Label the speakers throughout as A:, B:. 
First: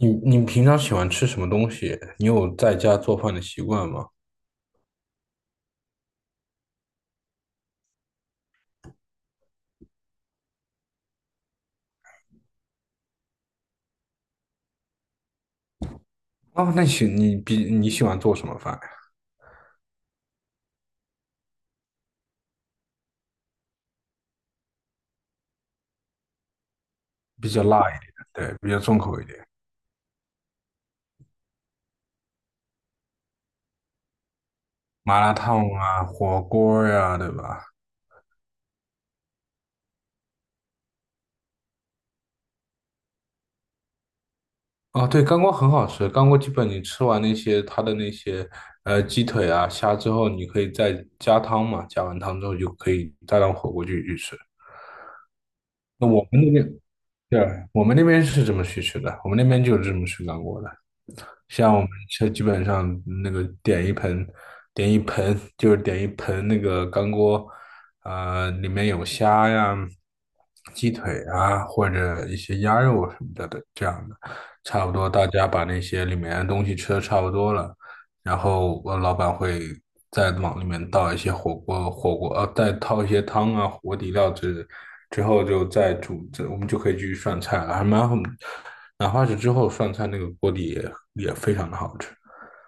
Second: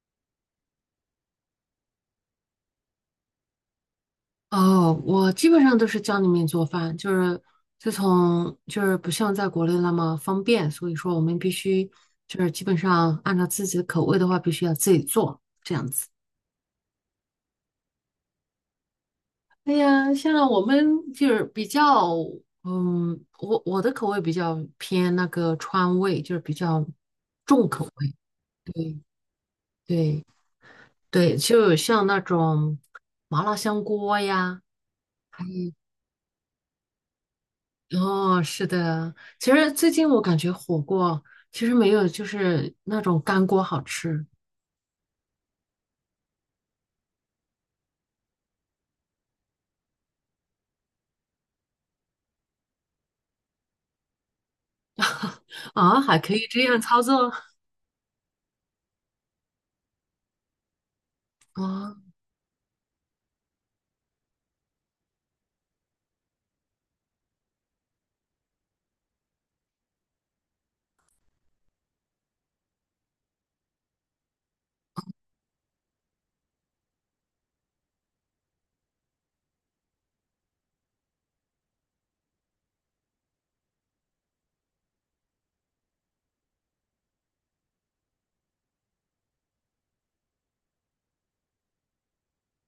A: 你你平常喜欢吃什么东西？你有在家做饭的习惯吗？
B: 哦，我基本上都是家里面做饭，就是自从就是不像在国内那么方便，所以说我们必须就是基本上按照自己的口味的话，必须要自己做这样子。
A: 哦，那你喜欢做什么饭呀？
B: 哎呀，像我们就是比较，我的口味比较偏那个川味，就是比较
A: 比较
B: 重
A: 辣
B: 口。
A: 一点，对，比较重
B: 对
A: 口一点。
B: 对对，就像那种麻辣香锅呀。
A: 麻辣烫啊，火锅呀，对吧？
B: 哦，是的，其实最近我感觉火锅其实没有就是那种干锅好吃
A: 哦，对，干锅很好吃。干锅基本你吃完那些它的那些鸡腿啊、虾之后，你可以再加汤嘛，加完汤之后就可以再当火锅去吃。
B: 啊，
A: 那
B: 还
A: 我
B: 可
A: 们
B: 以
A: 那
B: 这
A: 边，
B: 样操作
A: 对，我们那边是这么去吃的，我们那边就是这么吃干锅的。像我们
B: 啊！
A: 这基本上那个点一盆，点一盆就是点一盆那个干锅。里面有虾呀、鸡腿啊，或者一些鸭肉什么的这样的。差不多大家把那些里面的东西吃的差不多了，然后我老板会再往里面倒一些火锅，再倒一些汤啊、火锅底料之后就再煮，这我们就可以继续涮菜了，还蛮好，哪怕是之后涮菜那个锅底也非常的好吃。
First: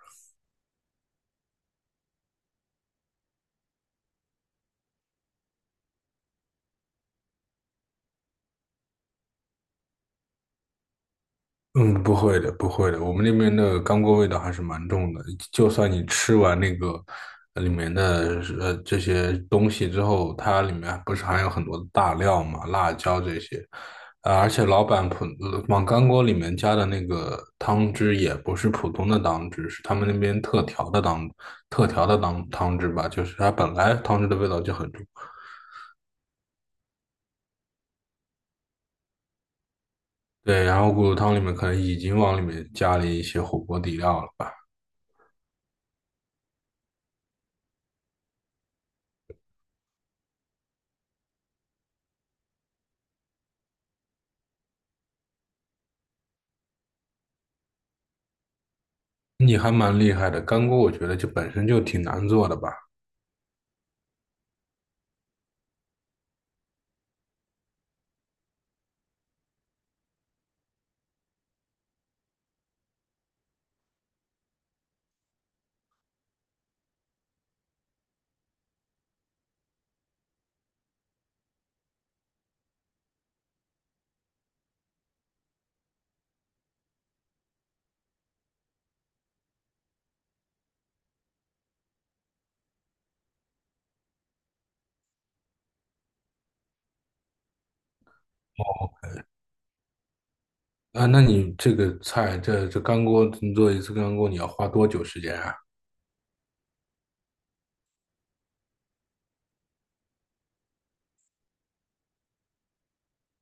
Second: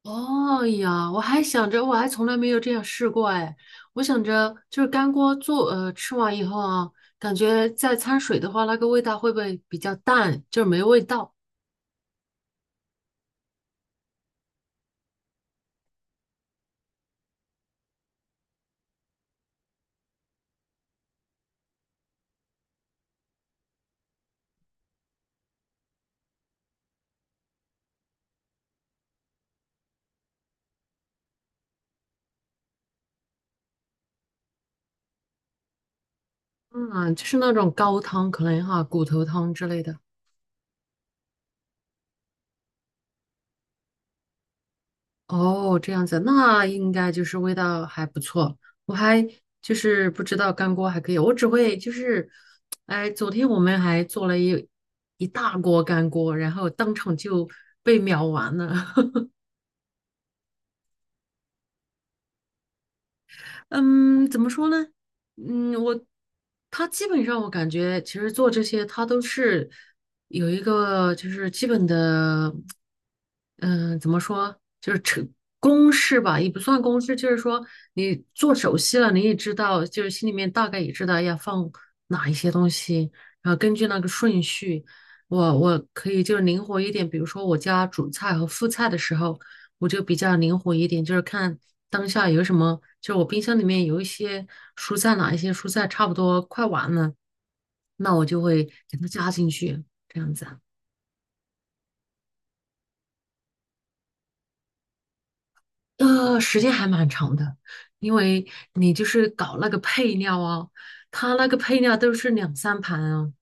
B: 哦哎呀，我还想着我还从来没有这样试过哎，我想着就是干锅做吃完以后啊，感觉再掺水的话，那个味道会不会比较淡，就是没味道？
A: 嗯，不会的，不会的，我们那边的干锅味道还是蛮重的。就算你吃完那个里面的这些东西之后，它里面不是含有很多的大料嘛，辣椒这些。啊，而且老板往干锅里面加的那个汤汁也不是普通的汤汁，是他们那边特调的汤汁吧，就是它本来汤汁的味道就很重。
B: 嗯，就是那种高汤可能哈，骨头汤之类的。
A: 对，然后骨头汤里面可能已经往里面加了一些火锅底料了吧？
B: 哦，这样子，那应该就是味道还不错。我还就是不知道干锅还可以，我只会就是，哎，昨天我们还做了一大锅干锅，然后当场就被秒完了。
A: 你还蛮厉害的，干锅我觉得就本身就挺难做的吧？
B: 嗯，怎么说呢？嗯，我他基本上我感觉，其实做这些他都是有一个就是基本的，嗯、怎么说，就是成公式吧，也不算公式，就是说你做熟悉了，你也知道，就是心里面大概也知道要放哪一些东西，然后根据那个顺序，我可以就是灵活一点，比如说我家主菜和副菜的时候。我就比较灵活一点，就是看当下有什么，就是我冰箱里面有一些蔬菜，哪一些蔬菜差不多快完了，那我就会给它加进去，这样子啊。
A: 啊，那你这个菜，这干锅，你做一次干锅你要花多久时间啊？
B: 时间还蛮长的，因为你就是搞那个配料啊，它那个配料都是两三盘啊，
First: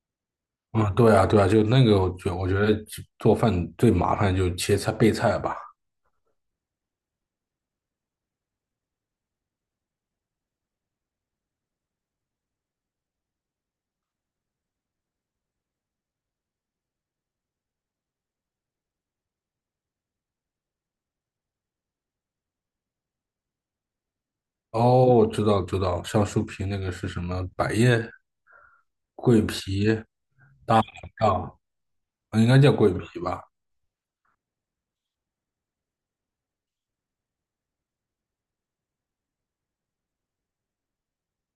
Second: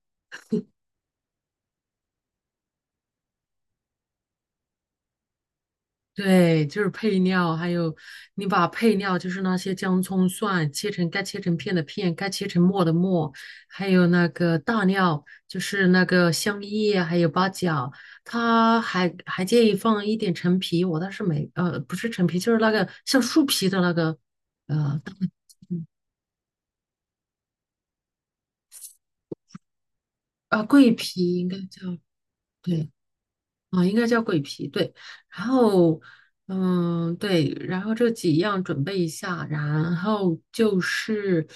A: 啊，对啊，对啊，就那个我觉得做饭最麻烦就切菜备菜吧。
B: 对，就是配料，还有你把配料，就是那些姜、葱、蒜切成该切成片的片，该切成末的末，还有那个大料，就是那个香叶，还有八角。他还建议放一点陈皮，我倒是没，不是陈皮，就是那个像树皮的那个，呃，
A: 哦，
B: 大
A: 我知道知
B: 嗯
A: 道，像树皮那个是什么？百叶、桂皮？
B: 桂皮应
A: 啊，
B: 该叫，
A: 应该叫
B: 对，
A: 桂皮吧？
B: 啊，应该叫鬼皮，对。然后，嗯，对，然后这几样准备一下，然后就是，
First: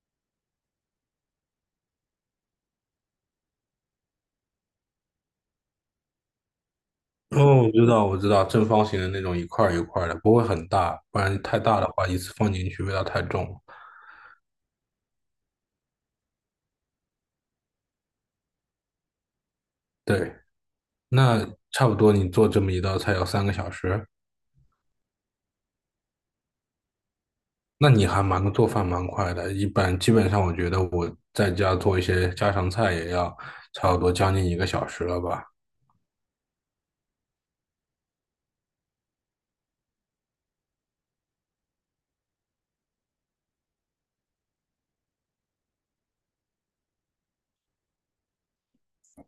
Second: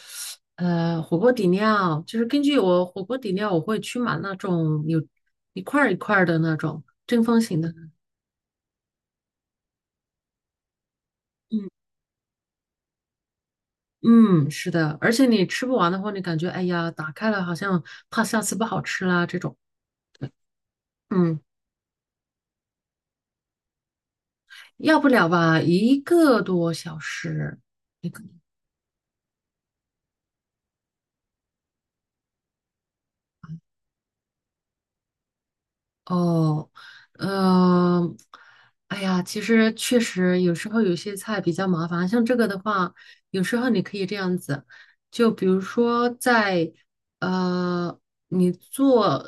B: 火锅底料，就是根据我火锅底料，我会去买那种有一块儿一块儿的那种正方形
A: 哦，我
B: 的。
A: 知道，我知道，正方形的那种一块儿一块儿的，不会很大，不然太
B: 嗯
A: 大的话，一次放进去味道太重了。
B: 嗯，是的，而且你吃不完的话，你感觉哎呀，打开了好像怕下次不好吃啦这种。
A: 对，
B: 嗯，
A: 那差不多你做这么一道菜要3个小时？
B: 要不了吧，一个多小时。
A: 那你还蛮做饭蛮快的。一般基本上，我觉得我在家做一些家常菜也要差不多将近1个小时了吧。
B: 哦，嗯、哎呀，其实确实有时候有些菜比较麻烦，像这个的话，有时候你可以这样子，就比如说呃，你做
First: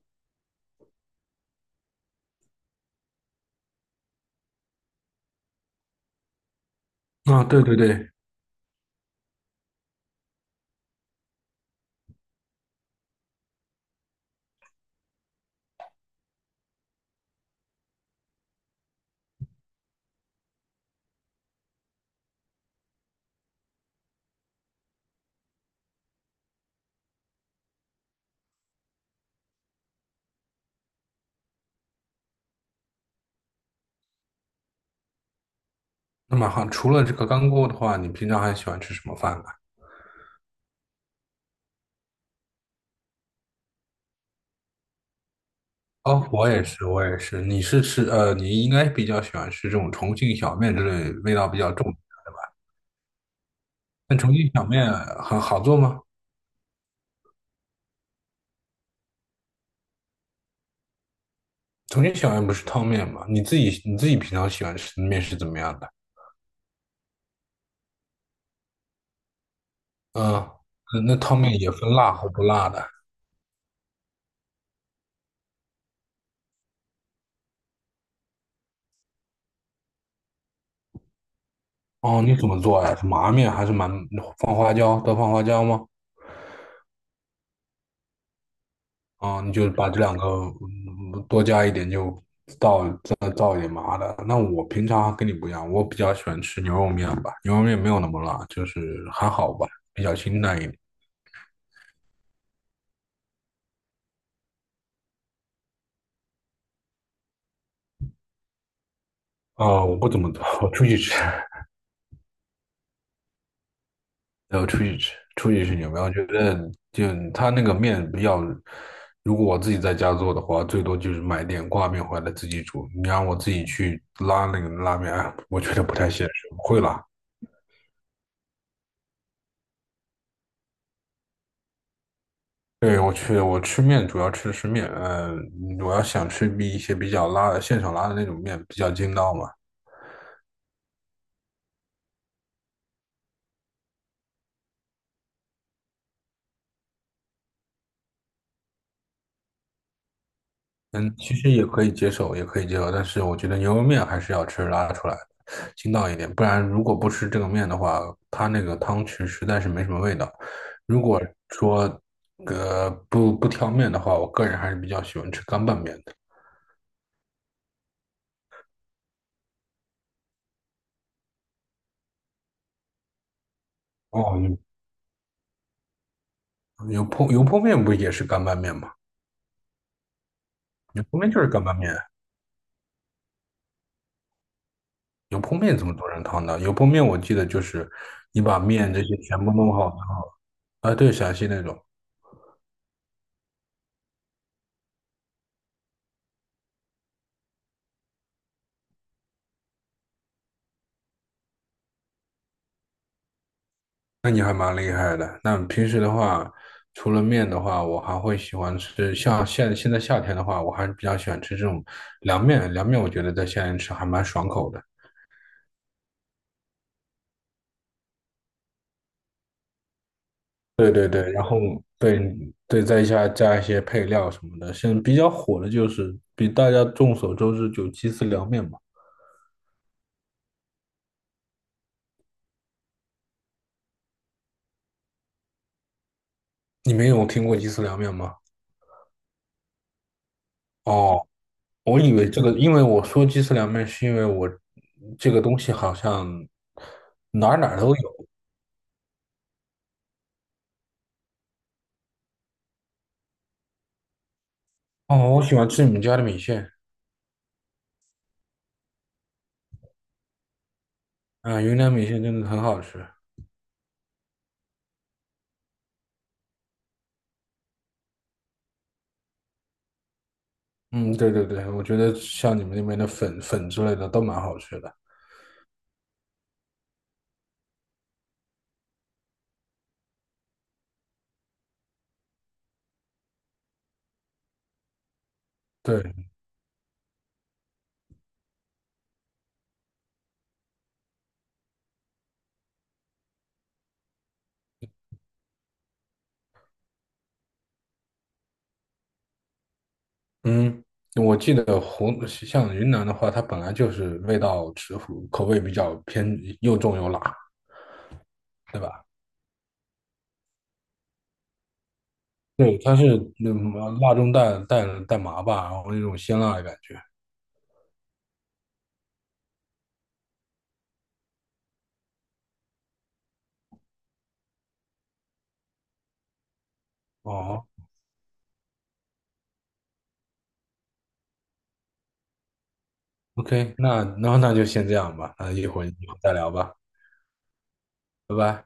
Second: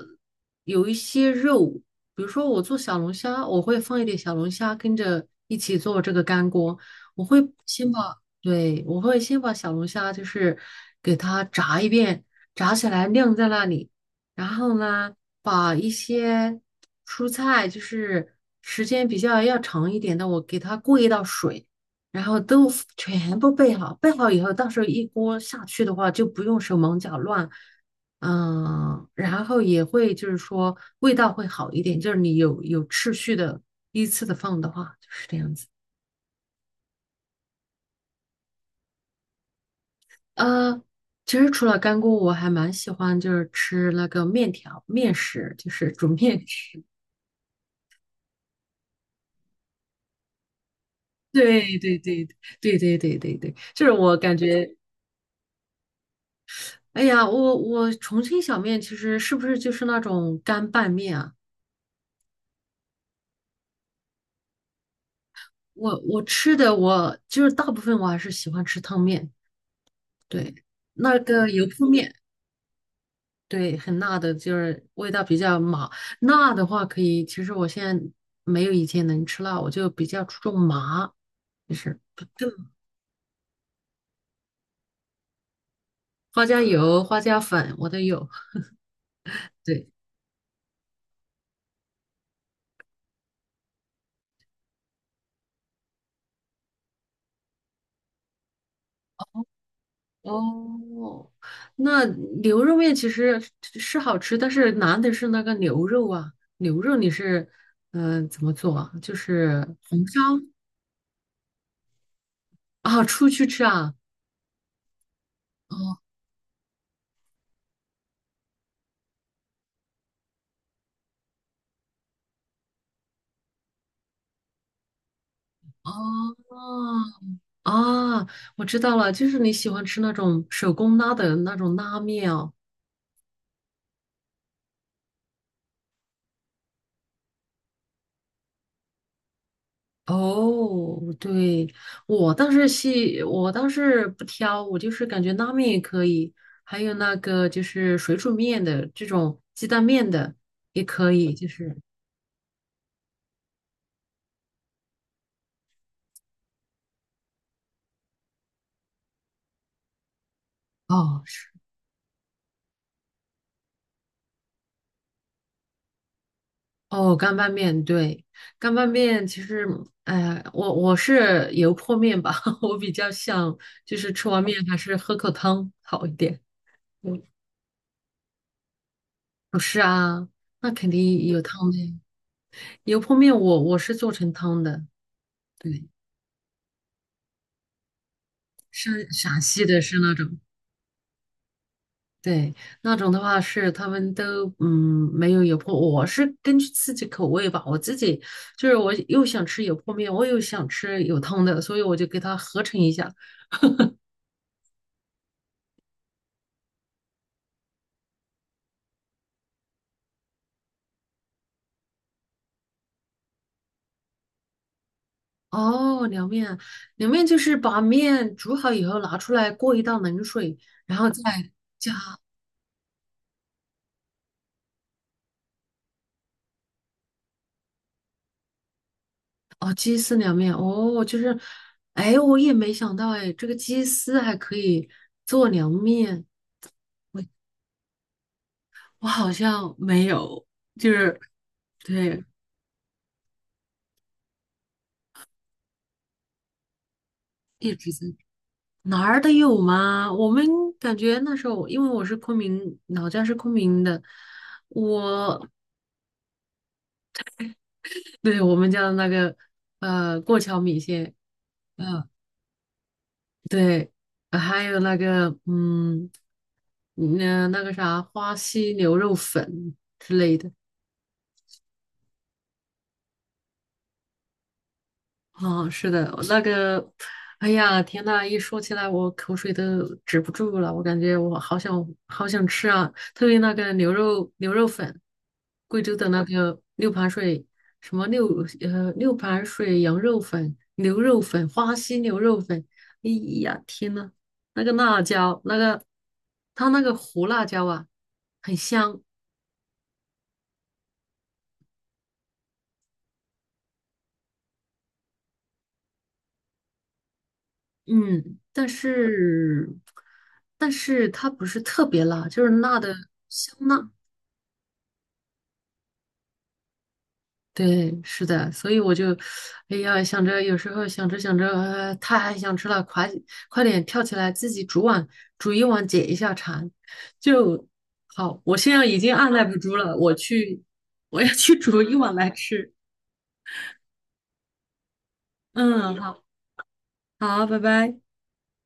B: 有一些肉，比如说我做小龙虾，我会放一点小龙虾跟着一起做这个干锅，我会
A: 啊、对对
B: 先
A: 对，
B: 把，对，我会先把小龙虾就是给它炸一遍，炸起来晾在那里。然后呢，把一些蔬菜，就是时间比较要长一点的，我给它过一道水，然后都 全部备好。备好以后，到时候一锅下去的话，就不用手忙脚乱。嗯，然后也会就是说味道会好一点，就是你有秩序的依次的放的话，就是这样子。
A: 那么好，除了这个干锅的话，你平常还喜欢吃什么饭呢？
B: 呃，其实除了干锅，我还蛮喜欢就是吃那个面条、面食，就是煮
A: 哦，
B: 面
A: 我也
B: 食。
A: 是，我也是。你是吃呃，你应该比较喜欢吃这种重庆小面之类味道比
B: 对
A: 较重。
B: 对对对对对对对，就是我
A: 那重
B: 感
A: 庆小
B: 觉，
A: 面很好做吗？
B: 哎呀，我重庆小面其实是不是就是那种干拌面啊？
A: 重庆小面不是汤面吗？你自己平常喜欢吃的面是怎么样的？
B: 我吃的就是大部分我还是喜欢吃汤面，
A: 嗯，呃
B: 对，
A: 那
B: 那
A: 汤
B: 个
A: 面
B: 油
A: 也
B: 泼
A: 分辣
B: 面，
A: 和不辣的。
B: 对，很辣的，就是味道比较麻。辣的话可以，其实我现在没有以前能吃辣，我就比较注重麻，就是
A: 哦，你怎么做呀？是麻面还是蛮放花椒？多放花椒吗？
B: 花椒油、花椒粉我都有，
A: 啊、你就
B: 对。
A: 把这两个多加一点就倒，再倒一点麻的。那我平常跟你不一样，我比较喜欢吃牛肉面吧，牛肉面没有那么辣，就是还好吧，比较清淡一点。
B: 哦，那牛肉面其实是好吃，但是难的是那个牛肉啊。牛肉你是怎么做啊？就是
A: 啊、我
B: 红
A: 不
B: 烧
A: 怎么做，我出去吃。
B: 啊，出去吃啊？
A: 然后出去吃，出去吃牛
B: 哦
A: 排，我觉得就他那个面比较，如果我自己在家做的话，最多就是买点挂面回来自己煮。你让我自己去拉那个拉面，哎我觉得不太现实，
B: 哦
A: 不会拉。
B: 啊，我知道了，就是你喜欢吃那种手工拉的那种拉面哦。
A: 对，我去，我吃面主要吃的是面。呃，我要想吃一些比较拉的现场拉的那种面比较筋道嘛。
B: 哦，对，我倒是细，我倒是不挑，我就是感觉拉面也可以，还有那个就是水煮面的这种鸡蛋面的也可
A: 嗯，
B: 以，
A: 其
B: 就
A: 实也
B: 是
A: 可以接受，也可以接受，但是我觉得牛肉面还是要吃拉出来的，筋道一点，不然如果不吃这个面的话，它那个汤汁实在是没什么味道。如
B: 哦
A: 果
B: 是
A: 说不挑面的话，我个人还是比较喜欢吃干拌面的。
B: 哦干拌面，对，干拌面其实，哎、我我是油泼面吧，我比较想就是吃完
A: 哦，
B: 面还是喝口汤好一点。
A: 油油
B: 嗯，
A: 泼油泼面不也是干拌面吗？
B: 不是啊，那肯
A: 油泼
B: 定
A: 面就
B: 有
A: 是干
B: 汤的
A: 拌
B: 呀
A: 面，
B: 油泼面我是做成汤的，
A: 油泼面怎
B: 对。
A: 么做成汤的？油泼面我记得就是你把面这
B: 是
A: 些全
B: 陕
A: 部
B: 西
A: 弄
B: 的，
A: 好，
B: 是那种，
A: 啊，对，陕西那种。
B: 对，那种的话是他们都嗯没有油泼，我是根据自己口味吧，我自己就是我又想吃油泼面，我又想吃有汤的，所以我就给它合成一下。
A: 那你还蛮厉害的。那平时的话，除了面的话，我还会喜欢吃，像现在夏天的话，我还是比较喜欢吃这种凉面。凉面我觉得在夏天吃还蛮爽口的。
B: 哦，凉面，凉面就是把面煮好以后拿出来过一道冷水，
A: 对
B: 然
A: 对
B: 后再
A: 对，然后
B: 加
A: 对对，再加一些配料什么的。现在比较火的就是比大家众所周知，就鸡丝凉面嘛。
B: 哦鸡丝凉面，哦就是，哎我也没想到哎，这个鸡丝还可以做凉面，
A: 你没
B: 我
A: 有听过鸡丝凉面吗？
B: 我好像没有，就是。
A: 哦，我以
B: 对，
A: 为这个，因为我说鸡丝凉面，是因为我这个东西好像哪儿哪
B: 一
A: 儿
B: 直
A: 都
B: 在
A: 有。
B: 哪儿的有吗？我们感觉那时候，因为我是昆明，老家是昆明的，
A: 哦，我
B: 我
A: 喜欢吃你们家的米线。
B: 对我们家的那个过桥米线，
A: 啊，云南米
B: 嗯、
A: 线真的很好吃。
B: 对，还有那个嗯，那那个啥花溪牛肉粉之类的。
A: 嗯，对对对，我觉得像你们那边的粉之类的都蛮好吃的。
B: 哦，是的，那个，哎呀，天呐，一说起来我口水都止不住了，我感觉我好想好想吃啊，特别那个牛肉牛肉粉，贵州的那
A: 对，
B: 个六盘水什么六盘水羊肉粉、牛肉粉、花溪牛肉粉，哎呀，天呐，那个辣椒，那个它那个胡辣椒啊，很香，
A: 嗯，我记得像云南的话，它本来就是味道口味比较偏又重又辣，
B: 嗯，但
A: 对吧？
B: 是但是它不是特别辣，就是
A: 对，
B: 辣的
A: 它是
B: 香辣。
A: 么，辣中带麻吧，然后那种鲜辣的感觉。
B: 对，是的，所以我就，哎呀，想着有时候想着想着，太想吃了，快点跳起来自己煮碗煮一碗解一下馋，就
A: 哦
B: 好。我现在已经按耐不住了，我去，我要去 煮一碗来吃。
A: ，OK，那就先这样吧，那一会儿
B: 嗯，
A: 一会儿
B: 好，
A: 再聊吧，
B: 好，拜拜。
A: 拜拜。